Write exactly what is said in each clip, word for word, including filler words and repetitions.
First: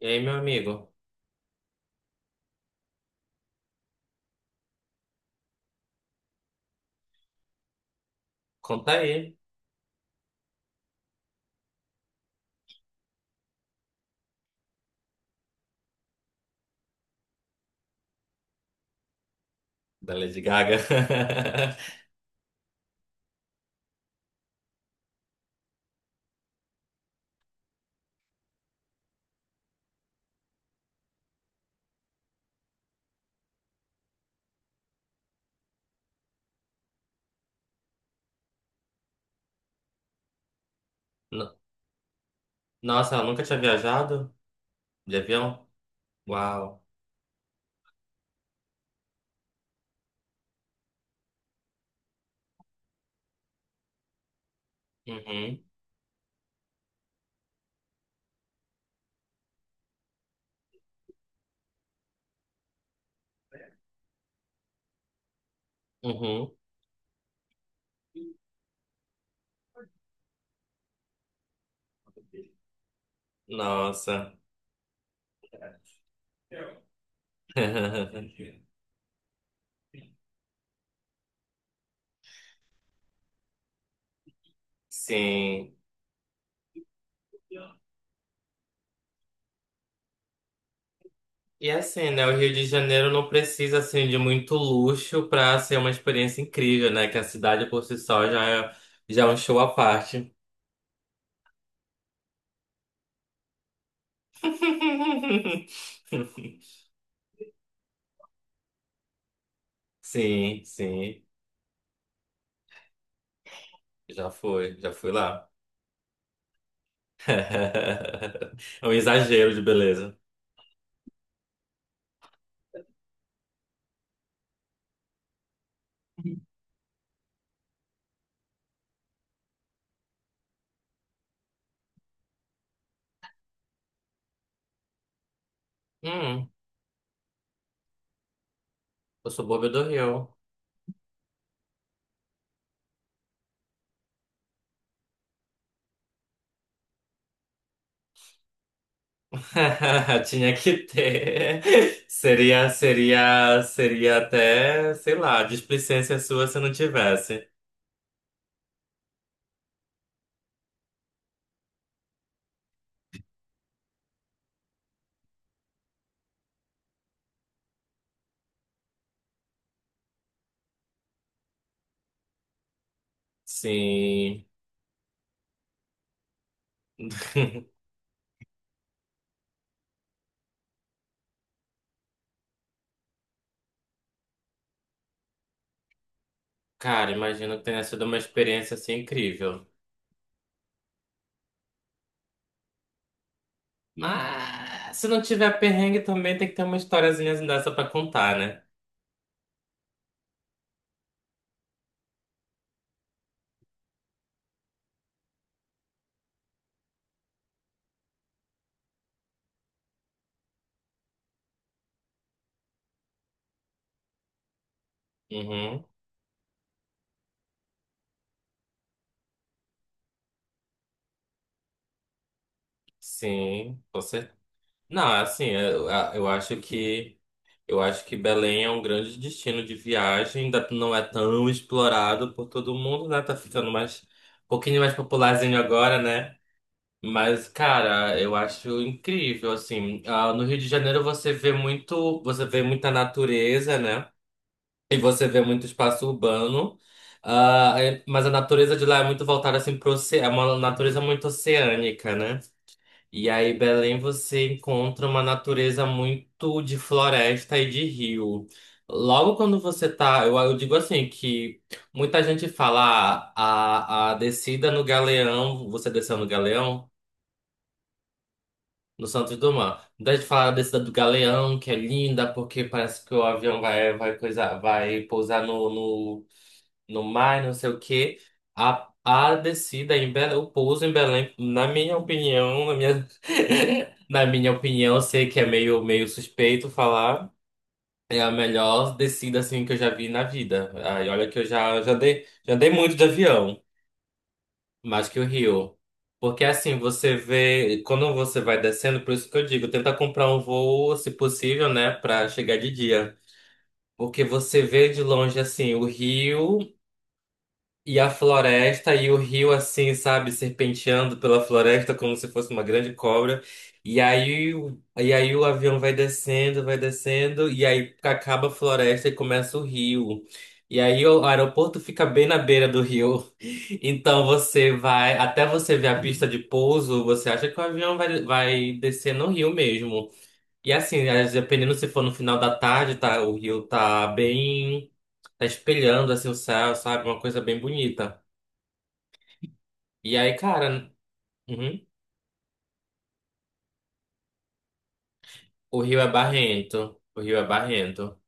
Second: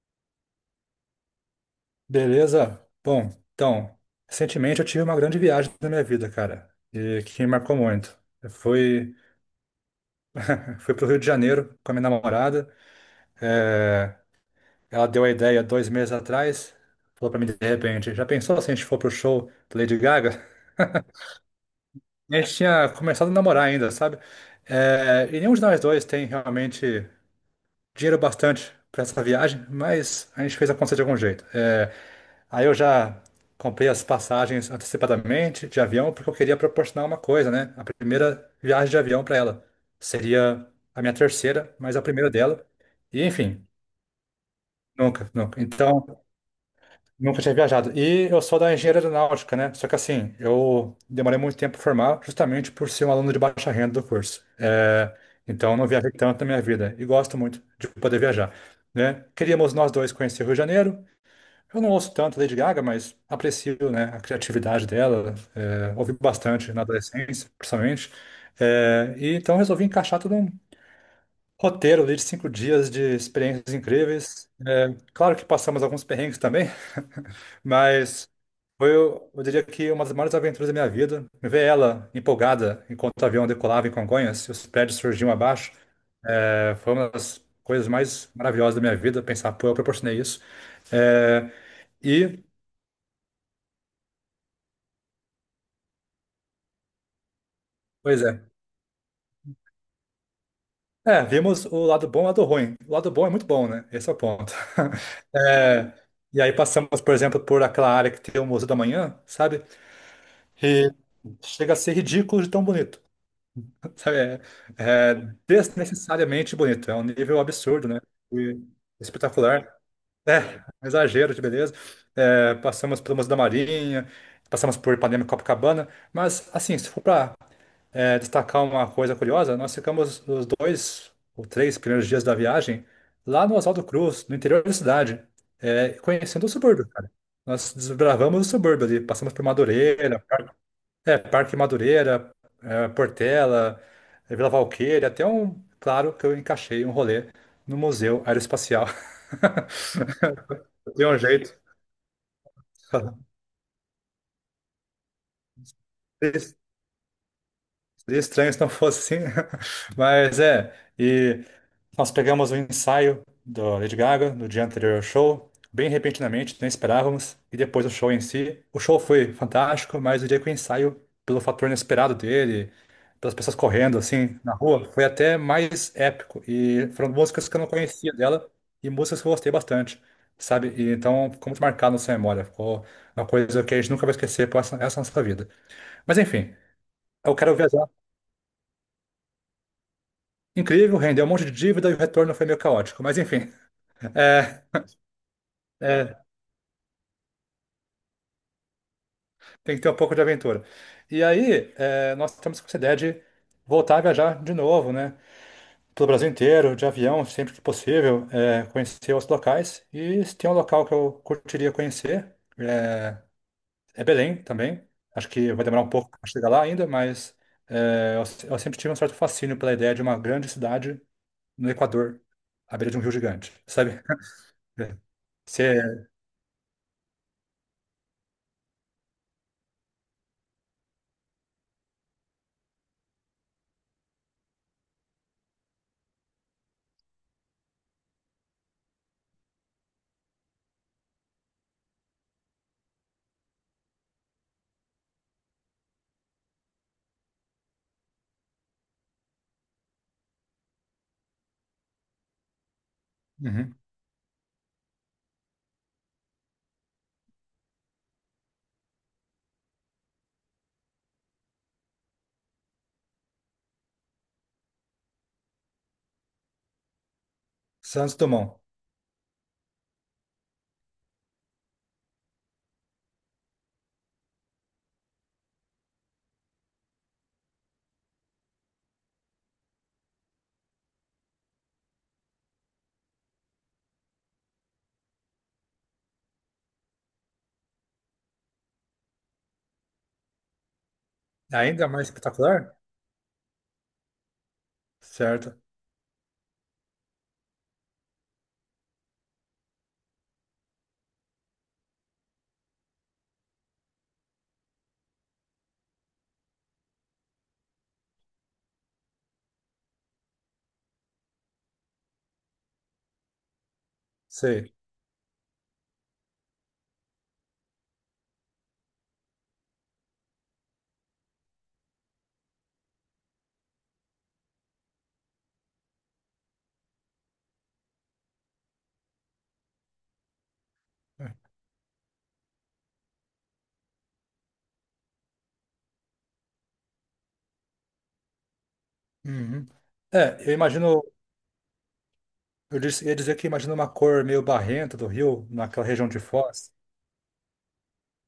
E aí, meu amigo? Beleza? Bom, então, recentemente eu tive uma grande viagem na minha vida, cara, e que me marcou muito. Eu Conta fui, aí, fui pro Rio de Janeiro com a minha namorada. é, Ela deu a ideia dois meses atrás, falou pra mim de repente, já pensou se a gente for pro show da Lady da Lady Gaga? Gaga. E a gente tinha começado a namorar ainda, sabe? É, e nenhum de nós dois tem realmente dinheiro bastante para essa viagem, mas a gente fez acontecer de algum jeito. É, aí eu já comprei as passagens antecipadamente de avião, porque eu queria proporcionar uma coisa, né? A primeira viagem de avião para ela. Seria a minha No- terceira, mas a primeira dela. Nossa, E ela nunca tinha enfim, viajado de nunca, nunca. avião? Então. Uau. Nunca tinha viajado. E eu sou da engenharia aeronáutica, né? Só que assim, eu demorei muito tempo para formar, justamente por ser um aluno de baixa renda do curso. É, Uhum, Então, eu não viajei tanto na minha vida. E gosto muito de poder viajar, né? Queríamos nós dois conhecer o Rio de Janeiro. Eu não ouço tanto Lady Gaga, mas aprecio, né, a criatividade dela. É, ouvi uhum. bastante na adolescência, principalmente. É, e então, resolvi encaixar tudo. Roteiro ali de cinco dias de experiências Nossa. incríveis. É, claro que passamos alguns perrengues também, mas foi, eu diria que uma das maiores aventuras da minha vida. Ver ela empolgada enquanto o avião decolava em Congonhas e os prédios surgiam abaixo, Sim. é, foi uma das coisas mais maravilhosas da minha vida. Pensar, pô, eu proporcionei isso. É, E assim, né? O e, Rio de Janeiro não precisa, assim, de muito luxo pra ser uma experiência incrível, né? Que a cidade por si Pois só já é. é, já é um show à parte. É, vimos o lado bom e o lado ruim. O lado bom é muito bom, né? Esse é o ponto. É, e aí passamos, por exemplo, por aquela área que tem o Museu da Manhã, sabe? Sim, E sim. chega a ser ridículo de tão bonito. Sabe? Já É, foi, já fui É lá. desnecessariamente bonito. É um nível absurdo, né? E É um exagero de espetacular. beleza. É, Um exagero de beleza. É, passamos pelo Museu da Marinha, passamos por Ipanema e Copacabana. Mas, assim, se for para é, destacar uma coisa curiosa, nós ficamos os dois ou três primeiros dias da viagem lá no Oswaldo Cruz, no interior da cidade, é, conhecendo o Hum, subúrbio, cara. Nós desbravamos o subúrbio ali, eu passamos por sou bobo do Madureira, Rio. Par- é, Parque Madureira, é, Portela, é, Vila Valqueira, até um, claro, que eu encaixei um rolê no Museu Aeroespacial. Tinha que Deu um jeito. ter. Seria, seria, seria até, sei lá, displicência sua se não tivesse. Seria estranho se não fosse assim. Mas é, e nós pegamos o ensaio do Lady Gaga no dia anterior ao show, bem repentinamente, nem esperávamos, e depois o show em si. O show foi fantástico, mas o dia que o ensaio, pelo fator inesperado dele, pelas pessoas correndo assim Sim. na rua, foi até mais épico. E foram músicas que eu não conhecia dela e músicas que eu gostei bastante, sabe? E então ficou muito marcado na sua memória, ficou uma coisa que a gente nunca vai esquecer por essa essa nossa vida. Mas enfim, Cara, eu quero imagino que tenha viajar. sido uma experiência assim incrível. Incrível, rendeu um monte de dívida e o retorno foi meio caótico. Mas enfim, é, Mas se não tiver perrengue, é, também tem que ter uma historiazinha dessa pra contar, né? Tem que ter um pouco de aventura. E aí, é, nós estamos com essa ideia de voltar a viajar de novo, né? Pelo Brasil inteiro, de avião, sempre que possível, é, conhecer os locais. E se tem um local que eu curtiria conhecer, é, é Belém também. Acho que vai demorar Uhum, um pouco para chegar lá ainda, mas é, eu, se- eu sempre tive um certo fascínio pela ideia de uma grande cidade no Equador, à beira de um rio gigante, sim, com sabe? certeza. Não, é assim, é, eu, Você. eu acho que eu acho que Belém é um grande destino de viagem, ainda não é tão explorado por todo mundo, né? Tá ficando mais um pouquinho mais popularzinho agora, né? Mas, cara, eu acho incrível, assim. Ah, no Rio de Janeiro você vê muito, você vê muita natureza, né? E você vê muito espaço urbano, ah, é- mas a natureza de lá é muito voltada assim para é uma natureza muito oceânica, né? E aí, Uhum. Belém, você encontra uma natureza muito de floresta e de rio. Logo quando você tá, eu, eu digo assim que muita gente fala ah, a, a descida no Galeão, você desceu no Galeão, Santos Dumont. no Santos Dumont. Muita gente fala a descida do Galeão, que é linda, porque parece que o avião vai, vai coisa, vai pousar no no- no mar, não sei o quê. A, a descida em Belém, o pouso em Belém, na minha opinião, na minha, na minha opinião, eu sei que é meio, meio suspeito falar, é a melhor descida assim que eu já vi na vida. Aí, olha que eu já, Ainda já mais dei, já dei espetacular? muito de avião, mais que o Certo. Rio. Porque assim, você vê, quando você vai descendo, por isso que eu digo, tenta comprar um voo, se possível, né, pra chegar de dia. Porque você vê de longe assim o rio. E a floresta e o rio assim, sabe, serpenteando pela floresta como se fosse uma grande cobra. E aí, Sei. o- e aí o avião vai descendo, vai descendo, e aí acaba a floresta e começa o rio. E aí o aeroporto fica bem na beira do rio. Então você vai, até você ver a pista de pouso, você acha que o avião vai, vai descer no rio mesmo. E assim, às- dependendo se for no final da tarde, tá, o rio tá bem, tá espelhando assim o céu, sabe? Uma coisa bem bonita. Uhum. E aí, É, eu cara, imagino, uhum, eu disse- ia dizer que imagino uma cor meio barrenta do rio, o naquela rio região é de Foz. barrento. O rio é barrento.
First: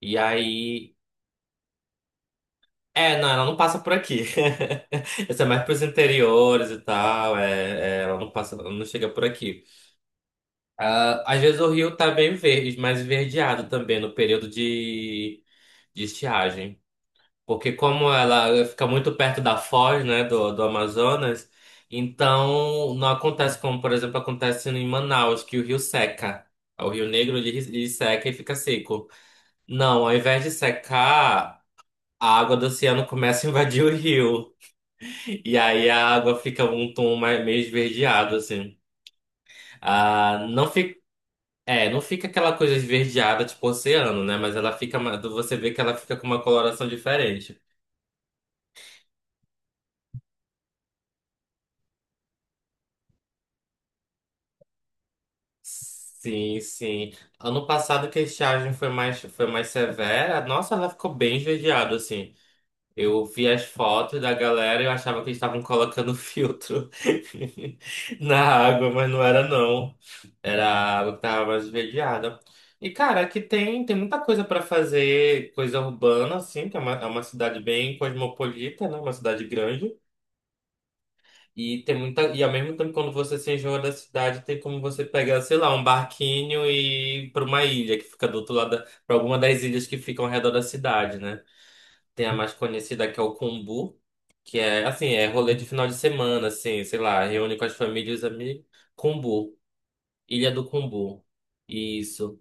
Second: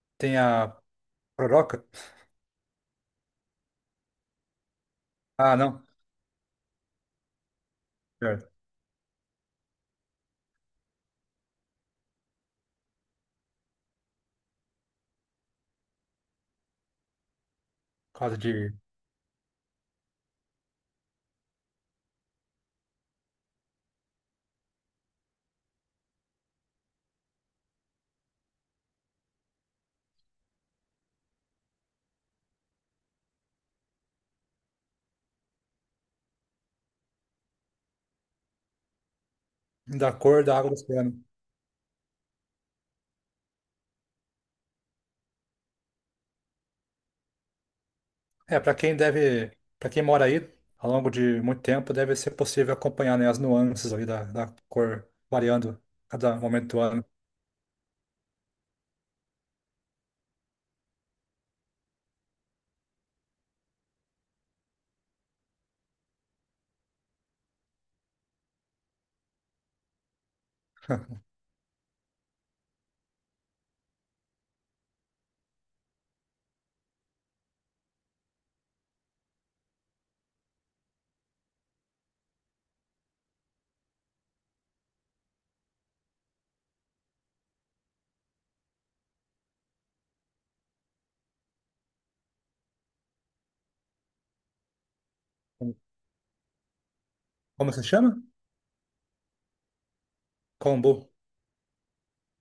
E Tem a aí. Proroca? É, não, ela não passa por aqui. Isso é Ah, mais pros não. interiores e tal. É, é, ela não Certo. passa, ela não chega por aqui. Ah, às vezes o rio tá bem verde, mais esverdeado também no período de, de estiagem. Porque como Por causa ela de, fica muito perto da foz, né, do, do Amazonas, então não acontece como, por exemplo, acontece em Manaus, que o rio seca. O Rio Negro ele, ele seca e fica seco. Não, ao invés de secar, a água do oceano começa a invadir o rio. E aí a água fica um tom mais, meio esverdeado, assim. da cor Ah, da não água do fica, oceano. é, não fica aquela coisa esverdeada tipo oceano, né? Mas ela fica, ma- você vê que ela fica com uma coloração diferente. É, para quem deve, para quem mora aí ao longo de muito tempo, deve ser possível acompanhar, né, as nuances ali da, da cor variando a cada Sim, momento do ano. sim. Ano passado que a estiagem foi mais, foi mais severa, nossa, ela ficou bem esverdeada, assim. Eu vi as fotos da galera e eu achava que eles estavam colocando filtro na água, mas não era não. Era a água que tava mais esverdeada. E, cara, aqui tem, tem muita coisa para fazer, coisa urbana, assim, que é uma, é uma cidade bem cosmopolita, né? Uma cidade grande. E tem muita. E ao mesmo tempo, quando você se enjoa da cidade, tem como você pegar, sei lá, um barquinho e ir para uma ilha que fica do outro lado, para alguma das ilhas que ficam ao redor da cidade, né? Tem a mais conhecida que é o Cumbu, que é assim, é rolê de final de semana, assim, sei lá, reúne com Como as se chama? famílias e os amigos. Cumbu, Ilha do Kombu. Cumbu. Isso.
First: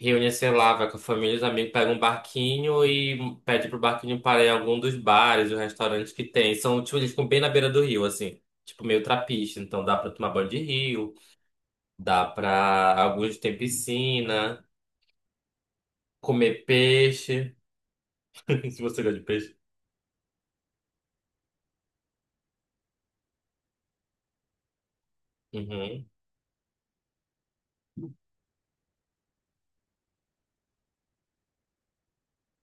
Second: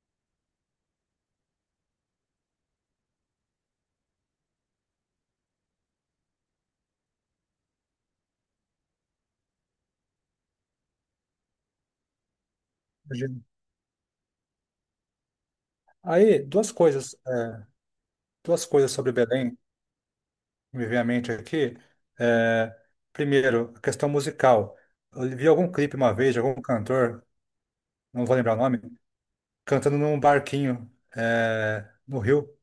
Reúne, sei lá, vai com a família, os amigos, pega um barquinho e pede pro barquinho parar em algum dos bares, os restaurantes que tem. São, tipo, eles ficam bem na beira do rio, assim. Tipo, meio trapiche. Então dá pra tomar banho de rio, dá pra... Alguns Imagino. tem piscina, Aí, comer duas coisas. peixe. é, duas Se coisas você gosta sobre de peixe. Belém me vem à mente aqui. É, Primeiro, a questão musical. Eu vi algum clipe Uhum. uma vez de algum cantor, não vou lembrar o nome, cantando num barquinho, é, no Rio,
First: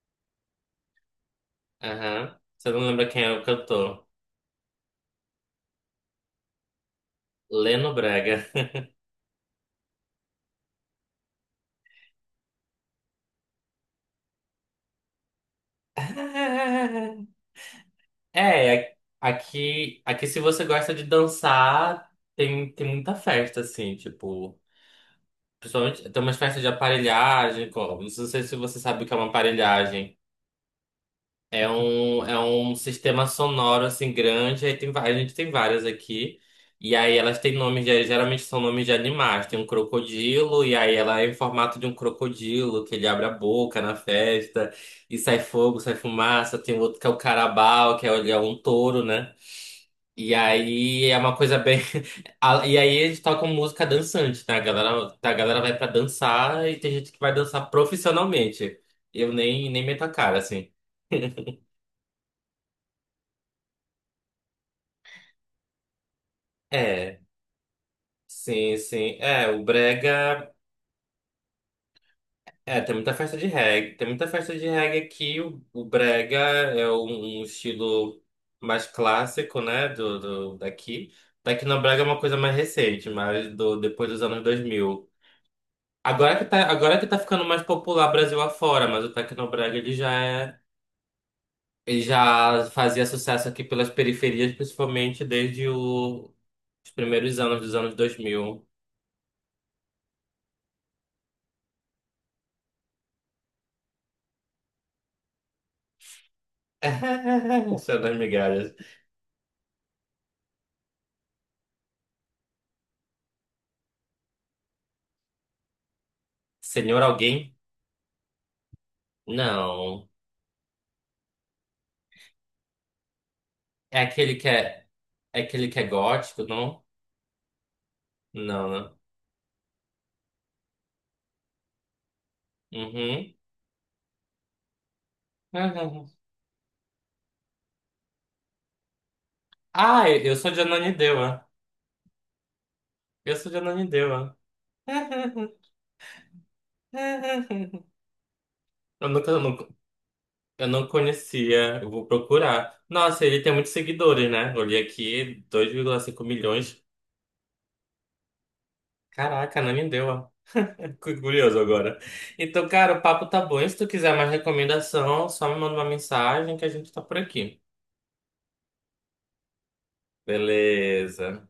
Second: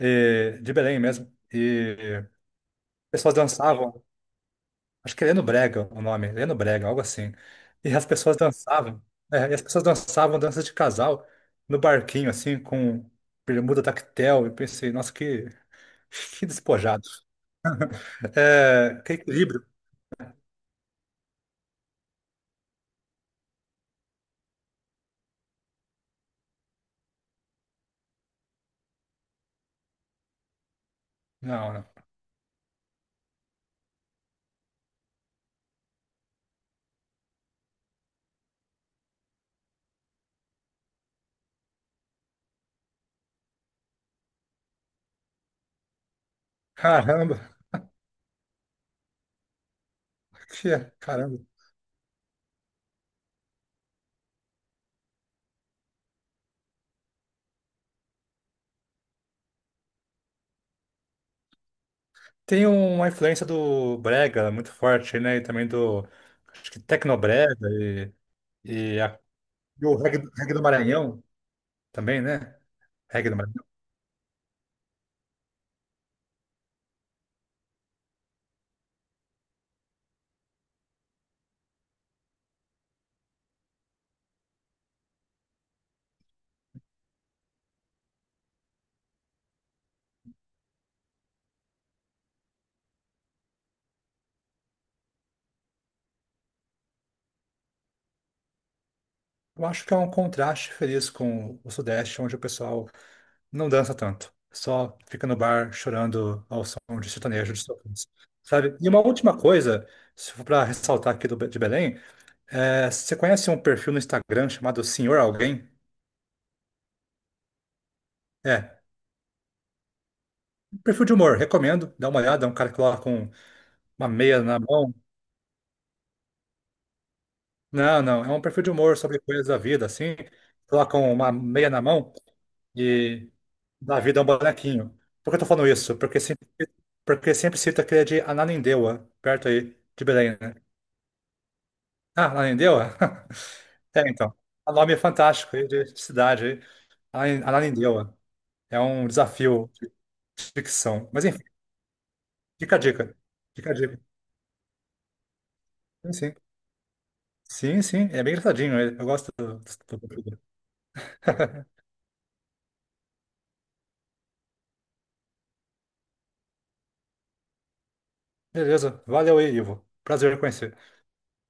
e- de Belém mesmo. E Aham. Você não lembra quem é pessoas o dançavam, cantor? acho que é Leno Brega o nome, Leno Brega, algo assim. Leno E as pessoas Brega. dançavam, é, e as pessoas dançavam danças de casal no barquinho, assim, com bermuda tactel. E pensei, nossa, que, que despojado. É, É, que equilíbrio. aqui, aqui se você gosta de dançar, tem, tem muita festa, assim, tipo... Principalmente, tem umas festas de aparelhagem, como, não sei se você sabe o que é uma aparelhagem. É Não, não. um, é um sistema sonoro, assim, grande, aí tem, va- a gente tem várias aqui, e aí elas têm nomes, de, geralmente são nomes de animais, tem um crocodilo, e aí ela é em formato de um crocodilo, que ele abre a boca na festa, e sai fogo, sai fumaça, tem outro que é o Caramba. carabao, que é, ele é um touro, né? E Que é, aí é uma caramba. coisa bem. a- E aí eles tocam música dançante, tá? A galera, a galera vai pra dançar e tem gente que vai dançar profissionalmente. Eu nem, nem meto a cara, assim. Tem uma influência do brega muito forte, né? E também do, acho que É, tecnobrega e, sim, e, sim. a- É, o e o reggae, do Brega. reggae do Maranhão também, né? É, tem muita Reggae do festa de Maranhão. reggae. Tem muita festa de reggae aqui. O, o Brega é um, um estilo mais clássico, né? Do, do, daqui. Daqui no Brega é uma coisa mais recente, mas do, depois dos anos dois mil. Agora que tá, agora que tá ficando mais popular Brasil afora, mas o Tecnobrega ele já é, ele já fazia sucesso aqui pelas periferias, principalmente desde o- os primeiros anos dos anos dois mil. Eu acho que é um contraste feliz com o Sudeste, onde o pessoal não dança tanto. Só fica no bar chorando ao som de sertanejo de São sofrência, das migalhas. sabe? E uma última coisa, se for para ressaltar aqui do, Be- de Belém, é, você conhece um perfil no Instagram chamado Senhor Alguém? Senhor alguém? É. Não. Perfil de humor, recomendo. Dá uma olhada, é um cara que coloca um- É uma aquele meia que na é, mão. é aquele que é gótico, não? Não, não, é um perfil Não, de né? humor sobre coisas da vida, assim. Colocam uma meia na mão e Uhum. dá vida a um bonequinho. Por que eu tô falando isso? Porque sempre, porque sempre cita aquele de Ananindeua, perto aí de Ah, eu Belém, eu sou né? de Ananindeua. Ah, Ananindeua? Eu sou de É, então. Ananindeua. O nome é fantástico aí de cidade aí. Ana- Ananindeua. É um Eu nunca, eu nunca, desafio de eu não ficção. Mas enfim, conhecia, eu vou fica a procurar. dica. Nossa, ele tem Fica muitos a dica. seguidores, né? Olhei aqui, dois vírgula Sim, cinco sim. milhões. Sim, sim, é bem engraçadinho ele. Eu gosto do, Caraca, não me do, deu. do- Ó. do- Fico curioso agora. Então, cara, o papo tá bom. E se tu quiser mais recomendação, só me manda uma mensagem que a gente tá por aqui. Beleza, valeu aí, Ivo. Prazer em conhecer. Beleza.